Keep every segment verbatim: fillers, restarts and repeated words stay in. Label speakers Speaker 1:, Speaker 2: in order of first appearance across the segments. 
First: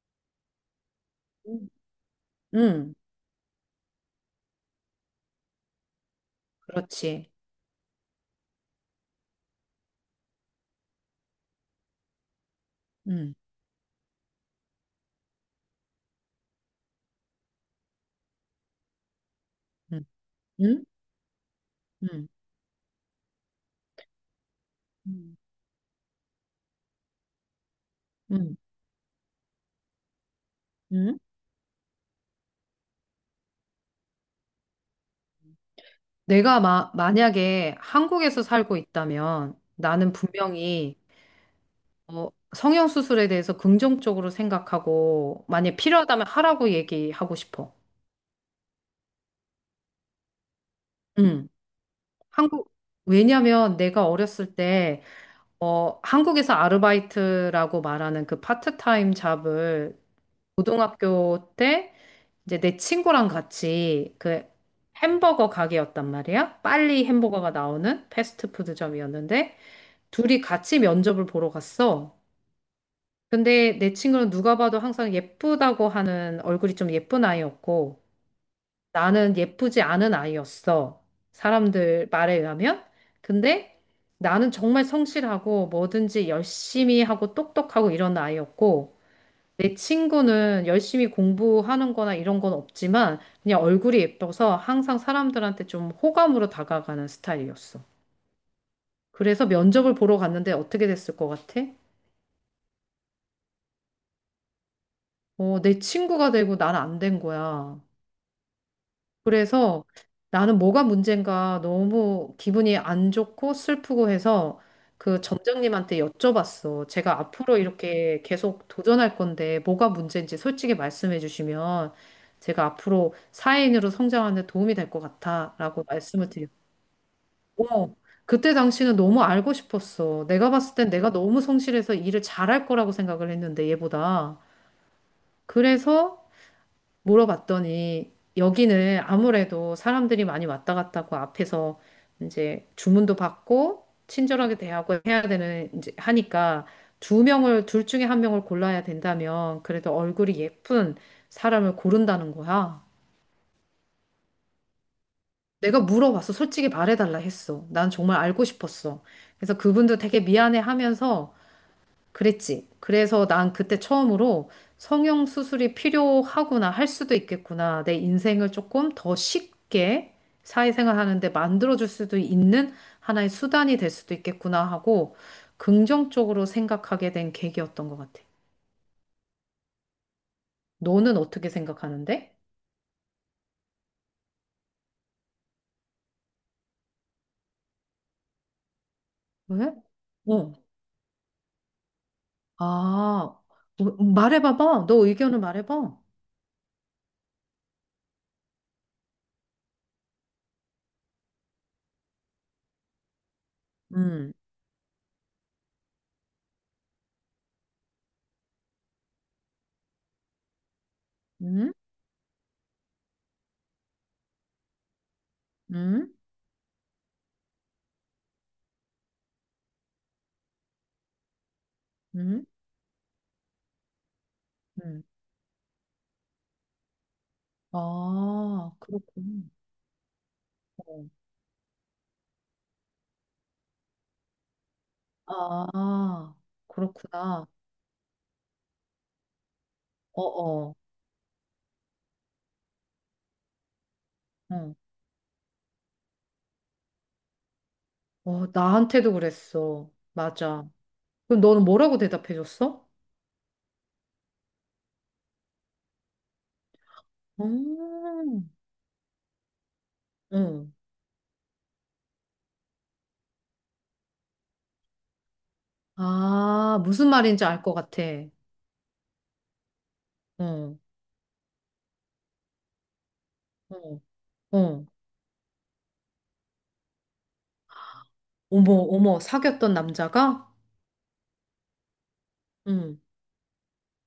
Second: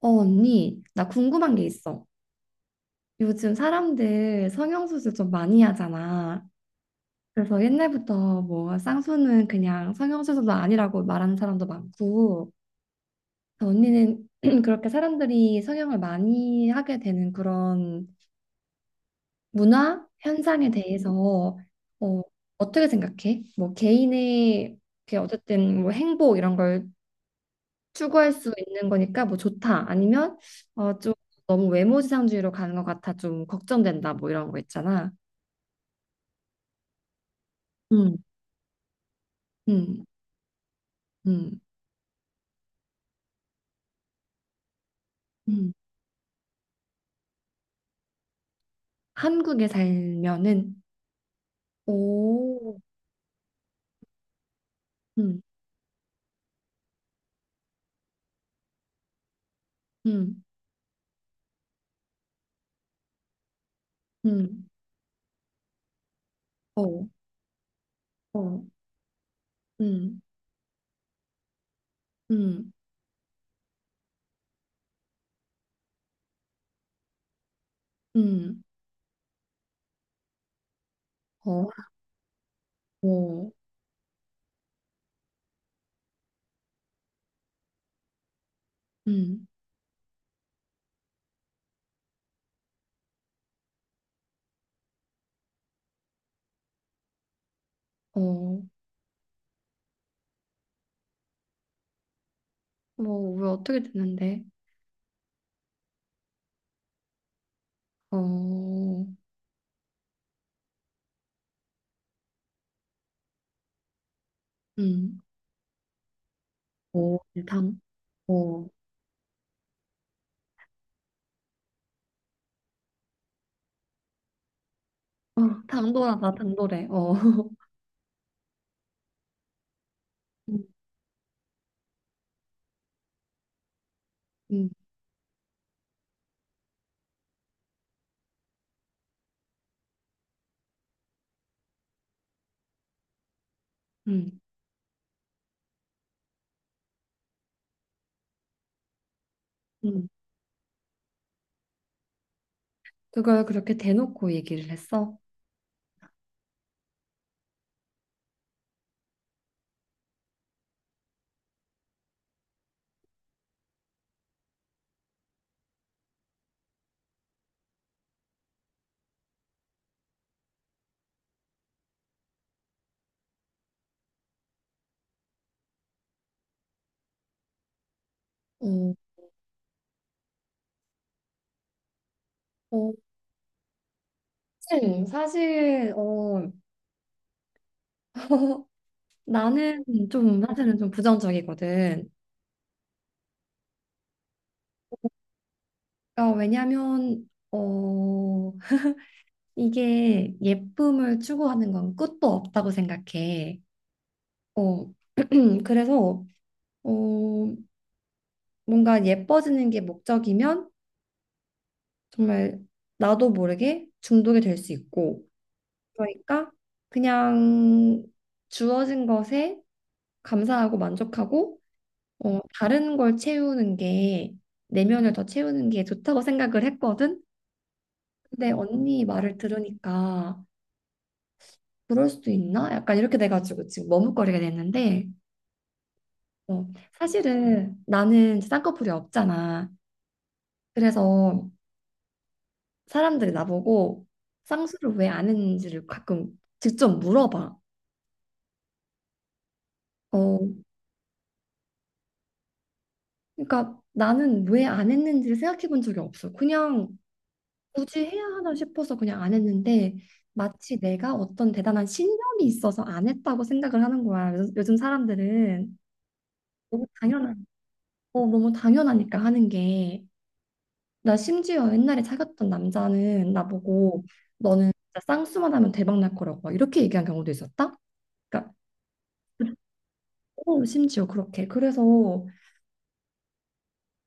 Speaker 1: 어, 언니, 나 궁금한 게
Speaker 2: 음.
Speaker 1: 있어.
Speaker 2: 응,
Speaker 1: 요즘 사람들 성형수술 좀 많이 하잖아.
Speaker 2: 그렇지.
Speaker 1: 그래서 옛날부터 뭐 쌍수는 그냥 성형수술도 아니라고 말하는 사람도 많고,
Speaker 2: 응,
Speaker 1: 언니는 그렇게 사람들이 성형을 많이 하게 되는 그런
Speaker 2: 응,
Speaker 1: 문화 현상에
Speaker 2: 응,
Speaker 1: 대해서 어,
Speaker 2: 응,
Speaker 1: 어떻게 생각해? 뭐 개인의 그
Speaker 2: 음. 응,
Speaker 1: 어쨌든 뭐 행복 이런 걸 추구할 수
Speaker 2: 응.
Speaker 1: 있는 거니까 뭐 좋다. 아니면 어, 좀
Speaker 2: 응.
Speaker 1: 너무 외모지상주의로 가는 것 같아. 좀 걱정된다. 뭐 이런 거 있잖아.
Speaker 2: 내가 마, 만약에
Speaker 1: 음.
Speaker 2: 한국에서 살고 있다면
Speaker 1: 음.
Speaker 2: 나는 분명히
Speaker 1: 음.
Speaker 2: 어, 성형수술에 대해서 긍정적으로 생각하고
Speaker 1: 음.
Speaker 2: 만약 필요하다면 하라고 얘기하고 싶어.
Speaker 1: 한국에 살면은
Speaker 2: 응. 한국,
Speaker 1: 오.
Speaker 2: 왜냐면 내가 어렸을 때
Speaker 1: 음.
Speaker 2: 어, 한국에서 아르바이트라고 말하는 그 파트타임 잡을
Speaker 1: 음.
Speaker 2: 고등학교 때 이제 내 친구랑 같이 그
Speaker 1: 음.
Speaker 2: 햄버거 가게였단 말이야. 빨리
Speaker 1: 어.
Speaker 2: 햄버거가 나오는
Speaker 1: 어.
Speaker 2: 패스트푸드점이었는데
Speaker 1: 음.
Speaker 2: 둘이 같이 면접을 보러 갔어.
Speaker 1: 음.
Speaker 2: 근데 내 친구는 누가 봐도 항상 예쁘다고 하는 얼굴이 좀 예쁜 아이였고
Speaker 1: 음.
Speaker 2: 나는 예쁘지 않은 아이였어.
Speaker 1: 어.
Speaker 2: 사람들 말에 의하면.
Speaker 1: 오.
Speaker 2: 근데 나는 정말 성실하고 뭐든지 열심히 하고 똑똑하고 이런 아이였고
Speaker 1: 음.
Speaker 2: 내 친구는 열심히 공부하는 거나 이런 건 없지만 그냥 얼굴이 예뻐서 항상 사람들한테 좀 호감으로 다가가는 스타일이었어.
Speaker 1: 어.
Speaker 2: 그래서 면접을 보러 갔는데 어떻게 됐을 것 같아?
Speaker 1: 뭐, 왜 어떻게 되는데?
Speaker 2: 어, 내 친구가 되고 난 안 된 거야.
Speaker 1: 어.
Speaker 2: 그래서 나는 뭐가 문제인가 너무 기분이 안 좋고 슬프고 해서
Speaker 1: 음.
Speaker 2: 그 점장님한테 여쭤봤어.
Speaker 1: 오.
Speaker 2: 제가 앞으로
Speaker 1: 당,
Speaker 2: 이렇게
Speaker 1: 어,
Speaker 2: 계속
Speaker 1: 어,
Speaker 2: 도전할 건데 뭐가 문제인지 솔직히 말씀해 주시면 제가 앞으로 사회인으로 성장하는 데 도움이 될 것 같아라고 말씀을
Speaker 1: 당돌하다, 당돌해, 어,
Speaker 2: 드렸고 그때 당시는 너무 알고 싶었어. 내가
Speaker 1: 음.
Speaker 2: 봤을 땐 내가 너무 성실해서 일을 잘할 거라고 생각을 했는데 얘보다.
Speaker 1: 음.
Speaker 2: 그래서 물어봤더니 여기는 아무래도 사람들이 많이 왔다 갔다 하고 앞에서 이제 주문도 받고
Speaker 1: 음.
Speaker 2: 친절하게 대하고 해야 되는 이제 하니까 두 명을 둘 중에 한 명을 골라야 된다면 그래도
Speaker 1: 음.
Speaker 2: 얼굴이 예쁜 사람을 고른다는 거야.
Speaker 1: 그걸 그렇게 대놓고 얘기를 했어?
Speaker 2: 내가 물어봤어. 솔직히 말해달라 했어. 난 정말 알고 싶었어. 그래서 그분도 되게 미안해 하면서 그랬지. 그래서 난 그때 처음으로 성형 수술이 필요하구나, 할 수도 있겠구나. 내 인생을 조금 더 쉽게 사회생활 하는데 만들어줄 수도 있는 하나의 수단이 될 수도 있겠구나 하고 긍정적으로 생각하게 된 계기였던 것 같아.
Speaker 1: 어.
Speaker 2: 너는 어떻게 생각하는데?
Speaker 1: 어. 사실, 사실, 어,
Speaker 2: 왜?
Speaker 1: 나는 좀,
Speaker 2: 어.
Speaker 1: 사실은 좀 부정적이거든.
Speaker 2: 아, 어, 음, 말해봐봐. 너 의견을 말해봐.
Speaker 1: 어, 왜냐면, 어, 이게 예쁨을 추구하는 건 끝도 없다고 생각해.
Speaker 2: 음,
Speaker 1: 어, 그래서, 어, 뭔가 예뻐지는 게 목적이면
Speaker 2: 음,
Speaker 1: 정말 나도 모르게 중독이 될 수 있고,
Speaker 2: 음,
Speaker 1: 그러니까 그냥 주어진 것에 감사하고 만족하고, 어,
Speaker 2: 음,
Speaker 1: 다른 걸 채우는 게
Speaker 2: 음.
Speaker 1: 내면을 더 채우는 게 좋다고 생각을 했거든. 근데
Speaker 2: 아,
Speaker 1: 언니 말을
Speaker 2: 그렇군.
Speaker 1: 들으니까 그럴 수도 있나? 약간 이렇게 돼가지고 지금 머뭇거리게 됐는데
Speaker 2: 아, 아,
Speaker 1: 어,
Speaker 2: 그렇구나.
Speaker 1: 사실은 나는 이제 쌍꺼풀이 없잖아.
Speaker 2: 어어.
Speaker 1: 그래서 사람들이 나보고
Speaker 2: 응.
Speaker 1: 쌍수를 왜 안 했는지를 가끔 직접 물어봐.
Speaker 2: 어, 나한테도 그랬어.
Speaker 1: 어,
Speaker 2: 맞아. 그럼 너는 뭐라고 대답해줬어?
Speaker 1: 그러니까 나는 왜 안 했는지를 생각해 본 적이 없어. 그냥 굳이 해야
Speaker 2: 음.
Speaker 1: 하나 싶어서 그냥 안 했는데
Speaker 2: 응.
Speaker 1: 마치 내가 어떤 대단한 신념이 있어서 안 했다고 생각을 하는 거야. 요즘, 요즘 사람들은
Speaker 2: 아,
Speaker 1: 너무
Speaker 2: 무슨 말인지
Speaker 1: 당연한,
Speaker 2: 알 것 같아.
Speaker 1: 어, 너무 당연하니까 하는 게.
Speaker 2: 응.
Speaker 1: 나 심지어 옛날에 사귀었던 남자는
Speaker 2: 응.
Speaker 1: 나보고 너는
Speaker 2: 응.
Speaker 1: 진짜 쌍수만 하면 대박 날 거라고 막 이렇게 얘기한 경우도 있었다. 그러니까
Speaker 2: 어머, 어머, 사귀었던 남자가?
Speaker 1: 어, 심지어 그렇게. 그래서
Speaker 2: 응.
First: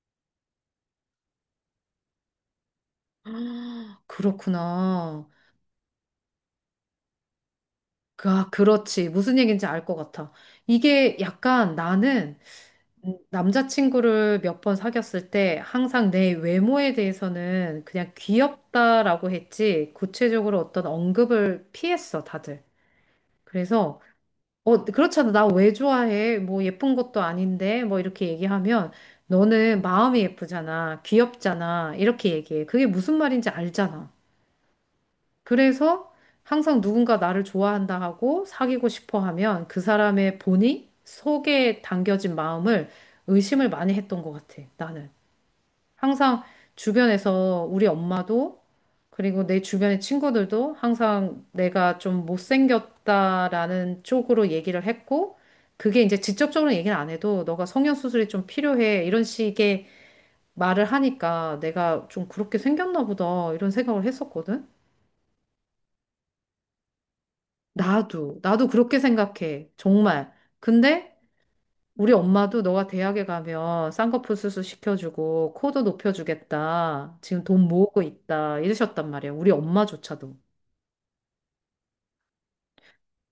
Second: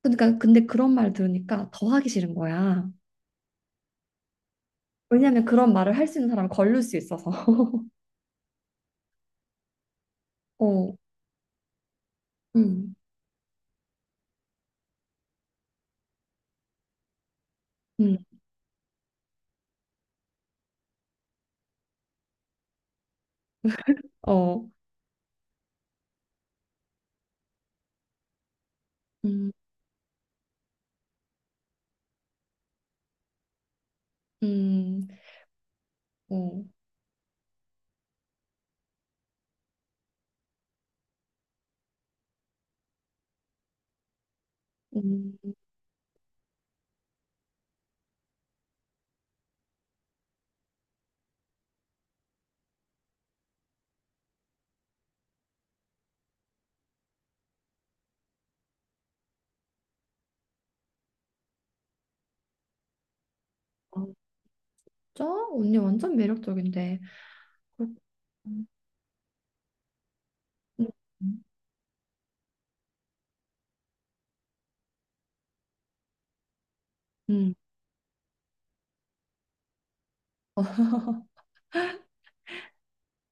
Speaker 1: 그러니까 근데 그런 말 들으니까 더 하기 싫은 거야.
Speaker 2: 아, 그렇구나.
Speaker 1: 왜냐면 그런 말을 할 수 있는 사람을 걸릴 수 있어서.
Speaker 2: 그, 아, 그렇지. 무슨 얘기인지 알 것 같아.
Speaker 1: 어.
Speaker 2: 이게 약간 나는
Speaker 1: 음.
Speaker 2: 음, 남자친구를 몇 번 사귀었을 때 항상 내 외모에 대해서는 그냥
Speaker 1: 음.
Speaker 2: 귀엽다라고 했지 구체적으로 어떤 언급을 피했어, 다들. 그래서
Speaker 1: 어.
Speaker 2: 어, 그렇잖아. 나 왜 좋아해? 뭐 예쁜 것도 아닌데 뭐 이렇게 얘기하면
Speaker 1: 음.
Speaker 2: 너는 마음이 예쁘잖아. 귀엽잖아. 이렇게 얘기해. 그게 무슨 말인지 알잖아.
Speaker 1: 음.
Speaker 2: 그래서
Speaker 1: 어.
Speaker 2: 항상 누군가 나를 좋아한다 하고 사귀고 싶어 하면 그 사람의 본이 속에 담겨진 마음을 의심을 많이 했던 것 같아, 나는.
Speaker 1: 음.
Speaker 2: 항상 주변에서 우리 엄마도 그리고 내 주변의 친구들도 항상 내가 좀 못생겼다라는 쪽으로 얘기를 했고 그게 이제 직접적으로 얘기는 안 해도 너가 성형수술이 좀 필요해 이런 식의 말을 하니까 내가 좀 그렇게 생겼나 보다 이런 생각을
Speaker 1: 맞
Speaker 2: 했었거든.
Speaker 1: 언니 완전 매력적인데. 그렇군.
Speaker 2: 나도, 나도 그렇게 생각해. 정말.
Speaker 1: 음.
Speaker 2: 근데 우리 엄마도 너가 대학에 가면 쌍꺼풀 수술 시켜주고 코도 높여주겠다. 지금
Speaker 1: 음.
Speaker 2: 돈 모으고 있다. 이러셨단 말이야. 우리 엄마조차도.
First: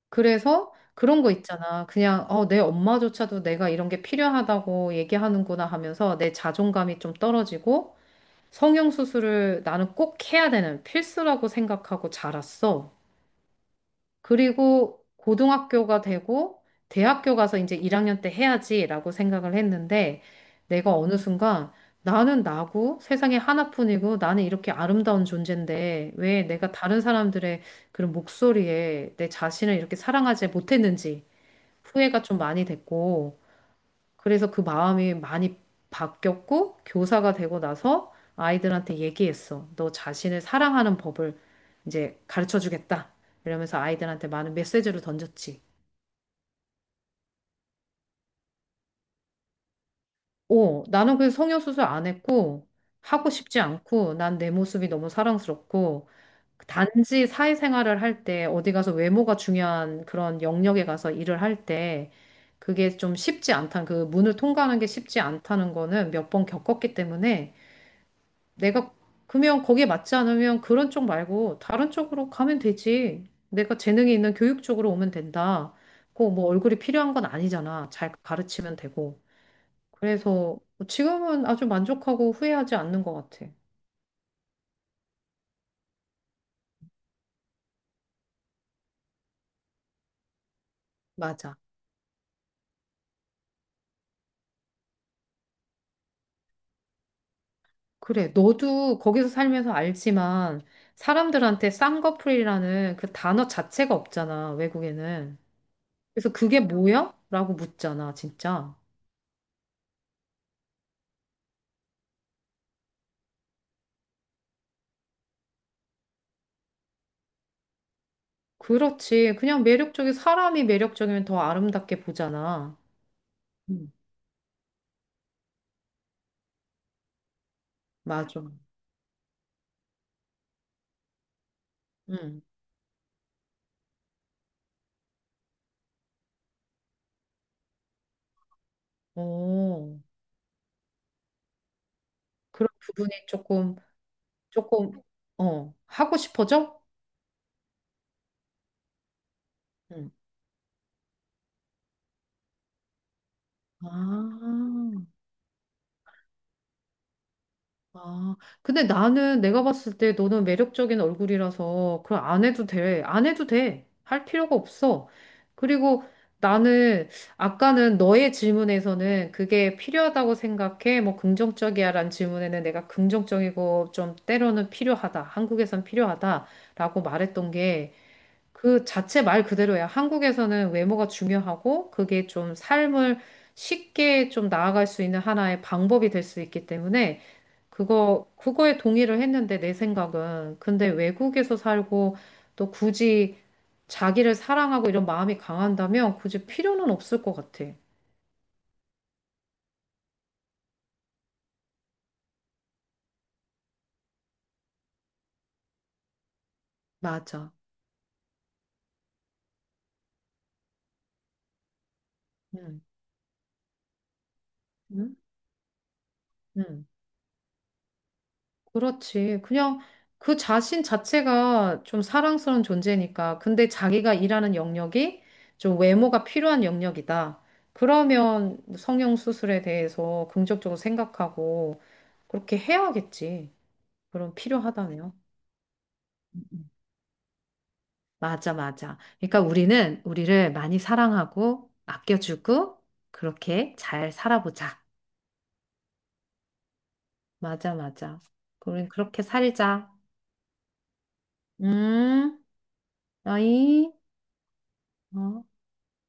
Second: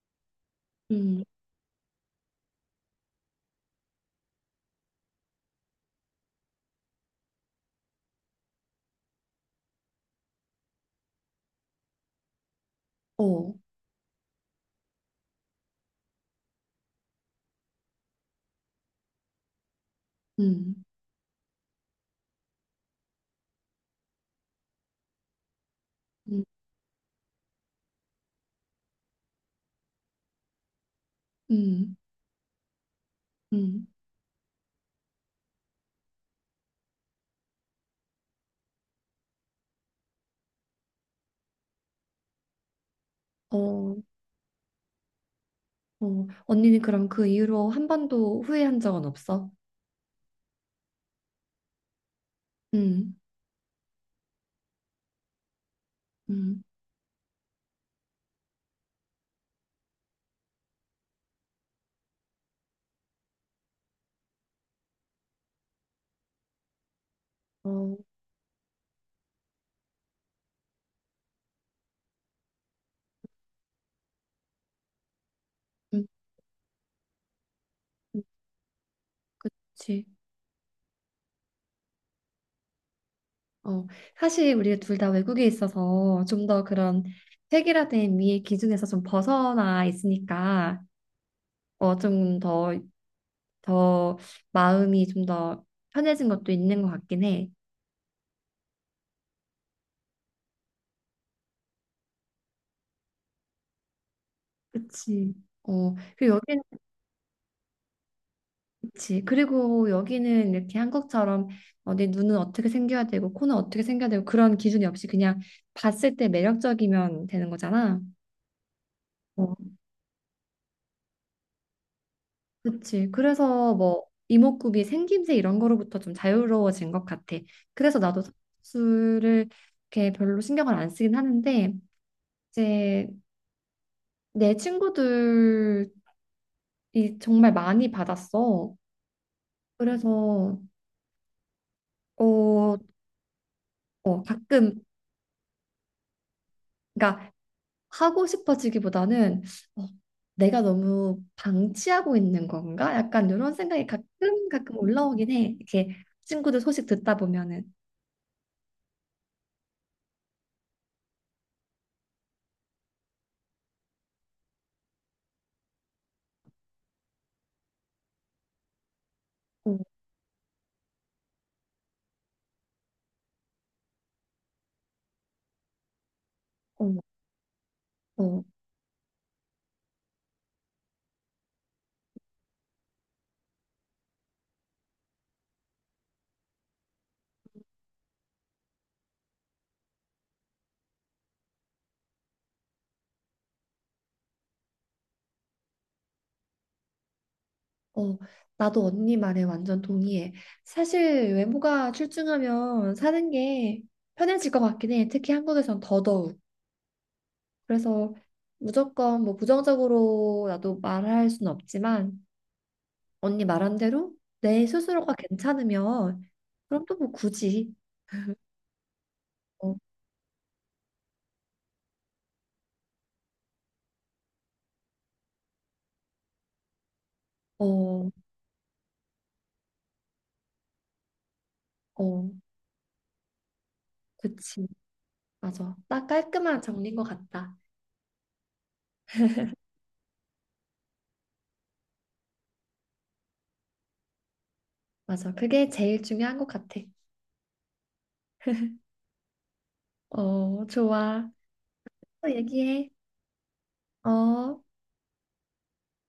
Speaker 2: 그래서 그런
Speaker 1: 음.
Speaker 2: 거 있잖아. 그냥 어, 내 엄마조차도 내가 이런 게 필요하다고 얘기하는구나 하면서 내 자존감이 좀 떨어지고 성형 수술을 나는 꼭 해야 되는 필수라고 생각하고 자랐어.
Speaker 1: 어.
Speaker 2: 그리고 고등학교가 되고 대학교 가서 이제 일 학년 때 해야지라고 생각을 했는데
Speaker 1: 음.
Speaker 2: 내가 어느 순간 나는 나고 세상에 하나뿐이고 나는 이렇게 아름다운 존재인데 왜
Speaker 1: 음.
Speaker 2: 내가 다른 사람들의 그런 목소리에 내 자신을 이렇게 사랑하지 못했는지
Speaker 1: 음.
Speaker 2: 후회가 좀 많이 됐고
Speaker 1: 음.
Speaker 2: 그래서 그 마음이 많이 바뀌었고, 교사가 되고 나서 아이들한테 얘기했어. 너 자신을 사랑하는 법을 이제 가르쳐 주겠다. 이러면서
Speaker 1: 어.
Speaker 2: 아이들한테 많은 메시지를 던졌지.
Speaker 1: 어. 언니는 그럼 그 이후로 한 번도 후회한 적은 없어?
Speaker 2: 오, 나는 그 성형수술 안 했고,
Speaker 1: 음.
Speaker 2: 하고 싶지 않고, 난 내 모습이 너무 사랑스럽고,
Speaker 1: 음.
Speaker 2: 단지 사회생활을 할 때, 어디 가서 외모가 중요한 그런 영역에 가서 일을 할 때, 그게 좀 쉽지 않다는, 그 문을 통과하는 게 쉽지 않다는 거는 몇 번 겪었기 때문에,
Speaker 1: 어.
Speaker 2: 내가 그러면 거기에 맞지 않으면 그런 쪽 말고 다른 쪽으로 가면 되지. 내가 재능이 있는 교육 쪽으로 오면 된다.
Speaker 1: 음.
Speaker 2: 꼭 뭐 얼굴이 필요한 건 아니잖아. 잘
Speaker 1: 음.
Speaker 2: 가르치면 되고.
Speaker 1: 그치.
Speaker 2: 그래서 지금은 아주 만족하고 후회하지 않는 것 같아.
Speaker 1: 어, 사실 우리가 둘 다 외국에 있어서 좀 더 그런 획일화된 미의 기준에서 좀 벗어나 있으니까
Speaker 2: 맞아.
Speaker 1: 어, 좀더 더 마음이 좀 더 편해진 것도 있는 것 같긴 해.
Speaker 2: 그래, 너도 거기서 살면서 알지만 사람들한테 쌍꺼풀이라는 그 단어 자체가 없잖아,
Speaker 1: 그치.
Speaker 2: 외국에는.
Speaker 1: 어,
Speaker 2: 그래서
Speaker 1: 그리고
Speaker 2: 그게
Speaker 1: 여기는
Speaker 2: 뭐야? 라고 묻잖아, 진짜.
Speaker 1: 그치. 그리고 여기는 이렇게 한국처럼 어, 내 눈은 어떻게 생겨야 되고 코는 어떻게 생겨야 되고 그런 기준이 없이 그냥 봤을 때 매력적이면 되는 거잖아.
Speaker 2: 그렇지.
Speaker 1: 어,
Speaker 2: 그냥 매력적인 사람이 매력적이면 더 아름답게 보잖아.
Speaker 1: 그치. 그래서
Speaker 2: 음.
Speaker 1: 뭐 이목구비 생김새 이런 거로부터 좀 자유로워진 것 같아. 그래서 나도
Speaker 2: 맞아.
Speaker 1: 수를 이렇게 별로 신경을 안 쓰긴 하는데
Speaker 2: 응.
Speaker 1: 이제 내 친구들 이 정말 많이 받았어.
Speaker 2: 오.
Speaker 1: 그래서
Speaker 2: 그런
Speaker 1: 어,
Speaker 2: 부분이 조금
Speaker 1: 어, 가끔
Speaker 2: 조금 어 하고 싶어져?
Speaker 1: 그러니까 하고 싶어지기보다는 어,
Speaker 2: 응.
Speaker 1: 내가 너무 방치하고 있는 건가? 약간 이런 생각이 가끔 가끔
Speaker 2: 아.
Speaker 1: 올라오긴 해. 이렇게 친구들 소식 듣다 보면은
Speaker 2: 아, 근데 나는 내가 봤을 때 너는 매력적인 얼굴이라서 그걸 안 해도 돼. 안 해도 돼. 할 필요가 없어. 그리고 나는 아까는 너의 질문에서는
Speaker 1: 어.
Speaker 2: 그게 필요하다고 생각해. 뭐 긍정적이야라는 질문에는 내가 긍정적이고 좀 때로는 필요하다. 한국에선
Speaker 1: 어.
Speaker 2: 필요하다라고 말했던 게
Speaker 1: 어.
Speaker 2: 그 자체 말 그대로야. 한국에서는 외모가 중요하고 그게 좀 삶을 쉽게 좀 나아갈 수 있는 하나의 방법이 될 수 있기 때문에 그거, 그거에 동의를 했는데, 내 생각은. 근데 외국에서 살고, 또 굳이 자기를 사랑하고 이런 마음이 강한다면, 굳이 필요는 없을 것 같아.
Speaker 1: 어, 나도 언니 말에 완전 동의해. 사실 외모가 출중하면 사는 게 편해질 것 같긴 해. 특히 한국에선 더더욱.
Speaker 2: 맞아.
Speaker 1: 그래서 무조건 뭐 부정적으로 나도 말할 순 없지만
Speaker 2: 음,
Speaker 1: 언니 말한 대로 내 스스로가
Speaker 2: 음,
Speaker 1: 괜찮으면 그럼
Speaker 2: 음.
Speaker 1: 또 뭐 굳이
Speaker 2: 그렇지.
Speaker 1: 어.
Speaker 2: 그냥 그 자신 자체가 좀 사랑스러운 존재니까. 근데 자기가 일하는 영역이 좀 외모가 필요한 영역이다.
Speaker 1: 어.
Speaker 2: 그러면 성형 수술에 대해서 긍정적으로 생각하고
Speaker 1: 어.
Speaker 2: 그렇게 해야겠지. 그럼
Speaker 1: 그치.
Speaker 2: 필요하다네요.
Speaker 1: 맞아. 딱 깔끔한 정리인 것 같다.
Speaker 2: 맞아, 맞아. 그러니까 우리는 우리를 많이 사랑하고 아껴주고 그렇게 잘 살아보자.
Speaker 1: 맞아. 그게 제일 중요한 것 같아.
Speaker 2: 맞아, 맞아. 우린 그렇게 살자.
Speaker 1: 어, 좋아. 또
Speaker 2: 음,
Speaker 1: 얘기해.
Speaker 2: 어이,
Speaker 1: 어.
Speaker 2: 어.